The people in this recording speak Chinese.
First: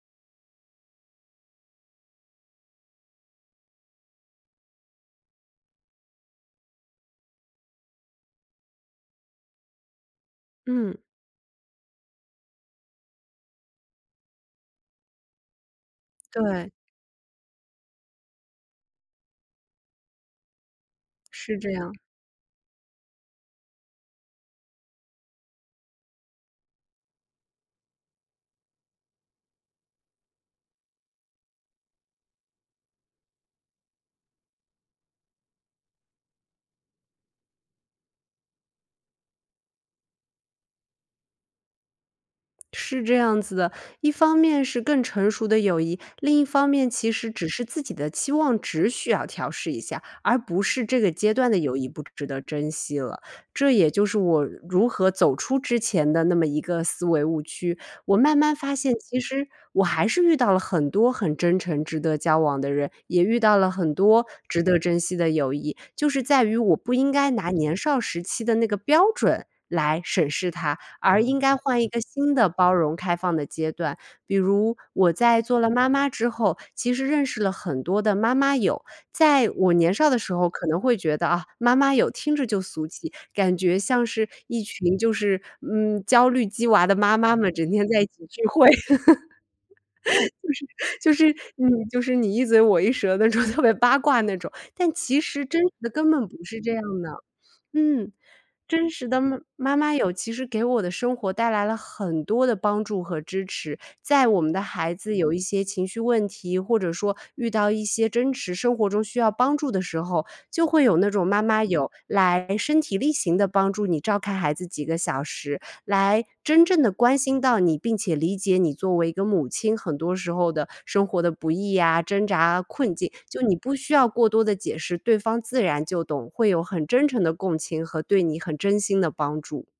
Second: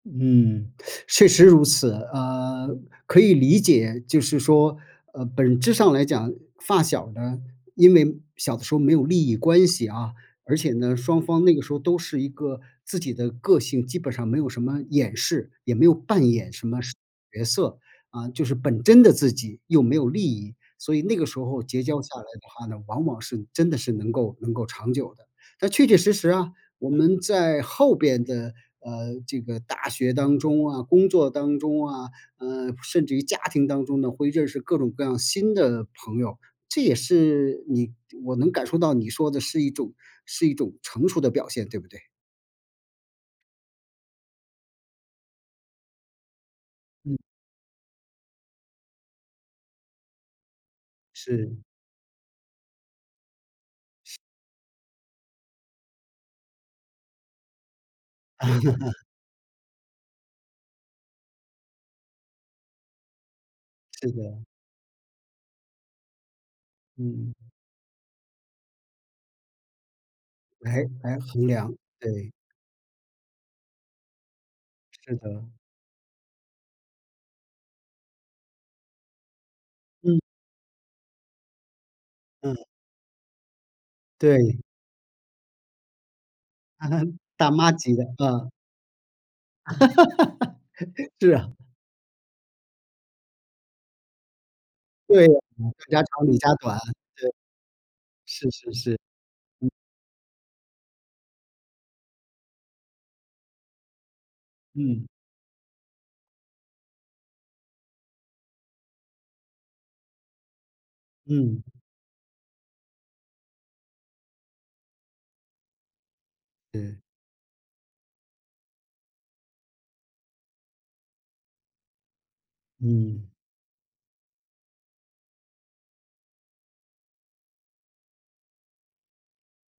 嗯，确实如此。啊，可以理解，就是说，呃，本质上来讲发小呢，因为小的时候没有利益关系啊，而且呢，嗯。双方那个时候都是一个自己的个性，基本上没有什么掩饰，也没有扮演什对。么角色，啊，就是本真的自己又没有利益。所以那个时是候这结样。交下来的话呢，往往是真的是能够能够长久的。但确确实实啊，我们在后边的，呃，这个大学当中啊，工作当中啊，呃，甚至于家庭当中呢，会认识各种各样新的朋友，这也是你我能感受到你说的是一种是一种成熟的表现，对不对？是这样子的。一方面是更成熟的友谊，另一方面其嗯。实只是自己的期望值需要调试一下，而不是这个阶段的是。友谊不值得珍惜了。这也就是我如何走出之前的那么一个思维误区，我慢慢发现 其实我还是遇到了很多很真诚值得交往的人，也遇到了很是多的。值得珍惜的友谊。就是在于我不应该嗯。拿年少时期的那个标准来审视他，来来而应衡该量，换一个对。新的包容开放的阶段。比如我是在的。做了妈妈之后，其实认识了很多的妈妈友，在我年少的嗯。时候可能会觉得啊，妈妈友听着就嗯。俗气，感觉像是一对。群就是，嗯，焦虑鸡娃的妈嗯，妈大们，整妈天级在的一起聚啊。会。就 是是就是啊。你就是你一嘴我一舌的那种特别八卦那种，但其对呀，实真嗯，实的谁家根长本理不家是这短，样的。对。嗯，是是真是。实的妈嗯。妈妈友，其实给我的生活带来了很多的帮助和支持。在我们的孩嗯。子有一些情绪问题，或者说遇到一些真实生活中需要帮助的时候，就会有那种妈嗯。妈友来身体力行地帮助你照看孩子几个小时，来真正地对。关心到你，并且理解你作为一个母亲很多时候的生活的不易啊，挣扎啊，困境。嗯。就你不需要过多的解释，对方自然就懂，会有很真诚的共情和对你很真心的帮助。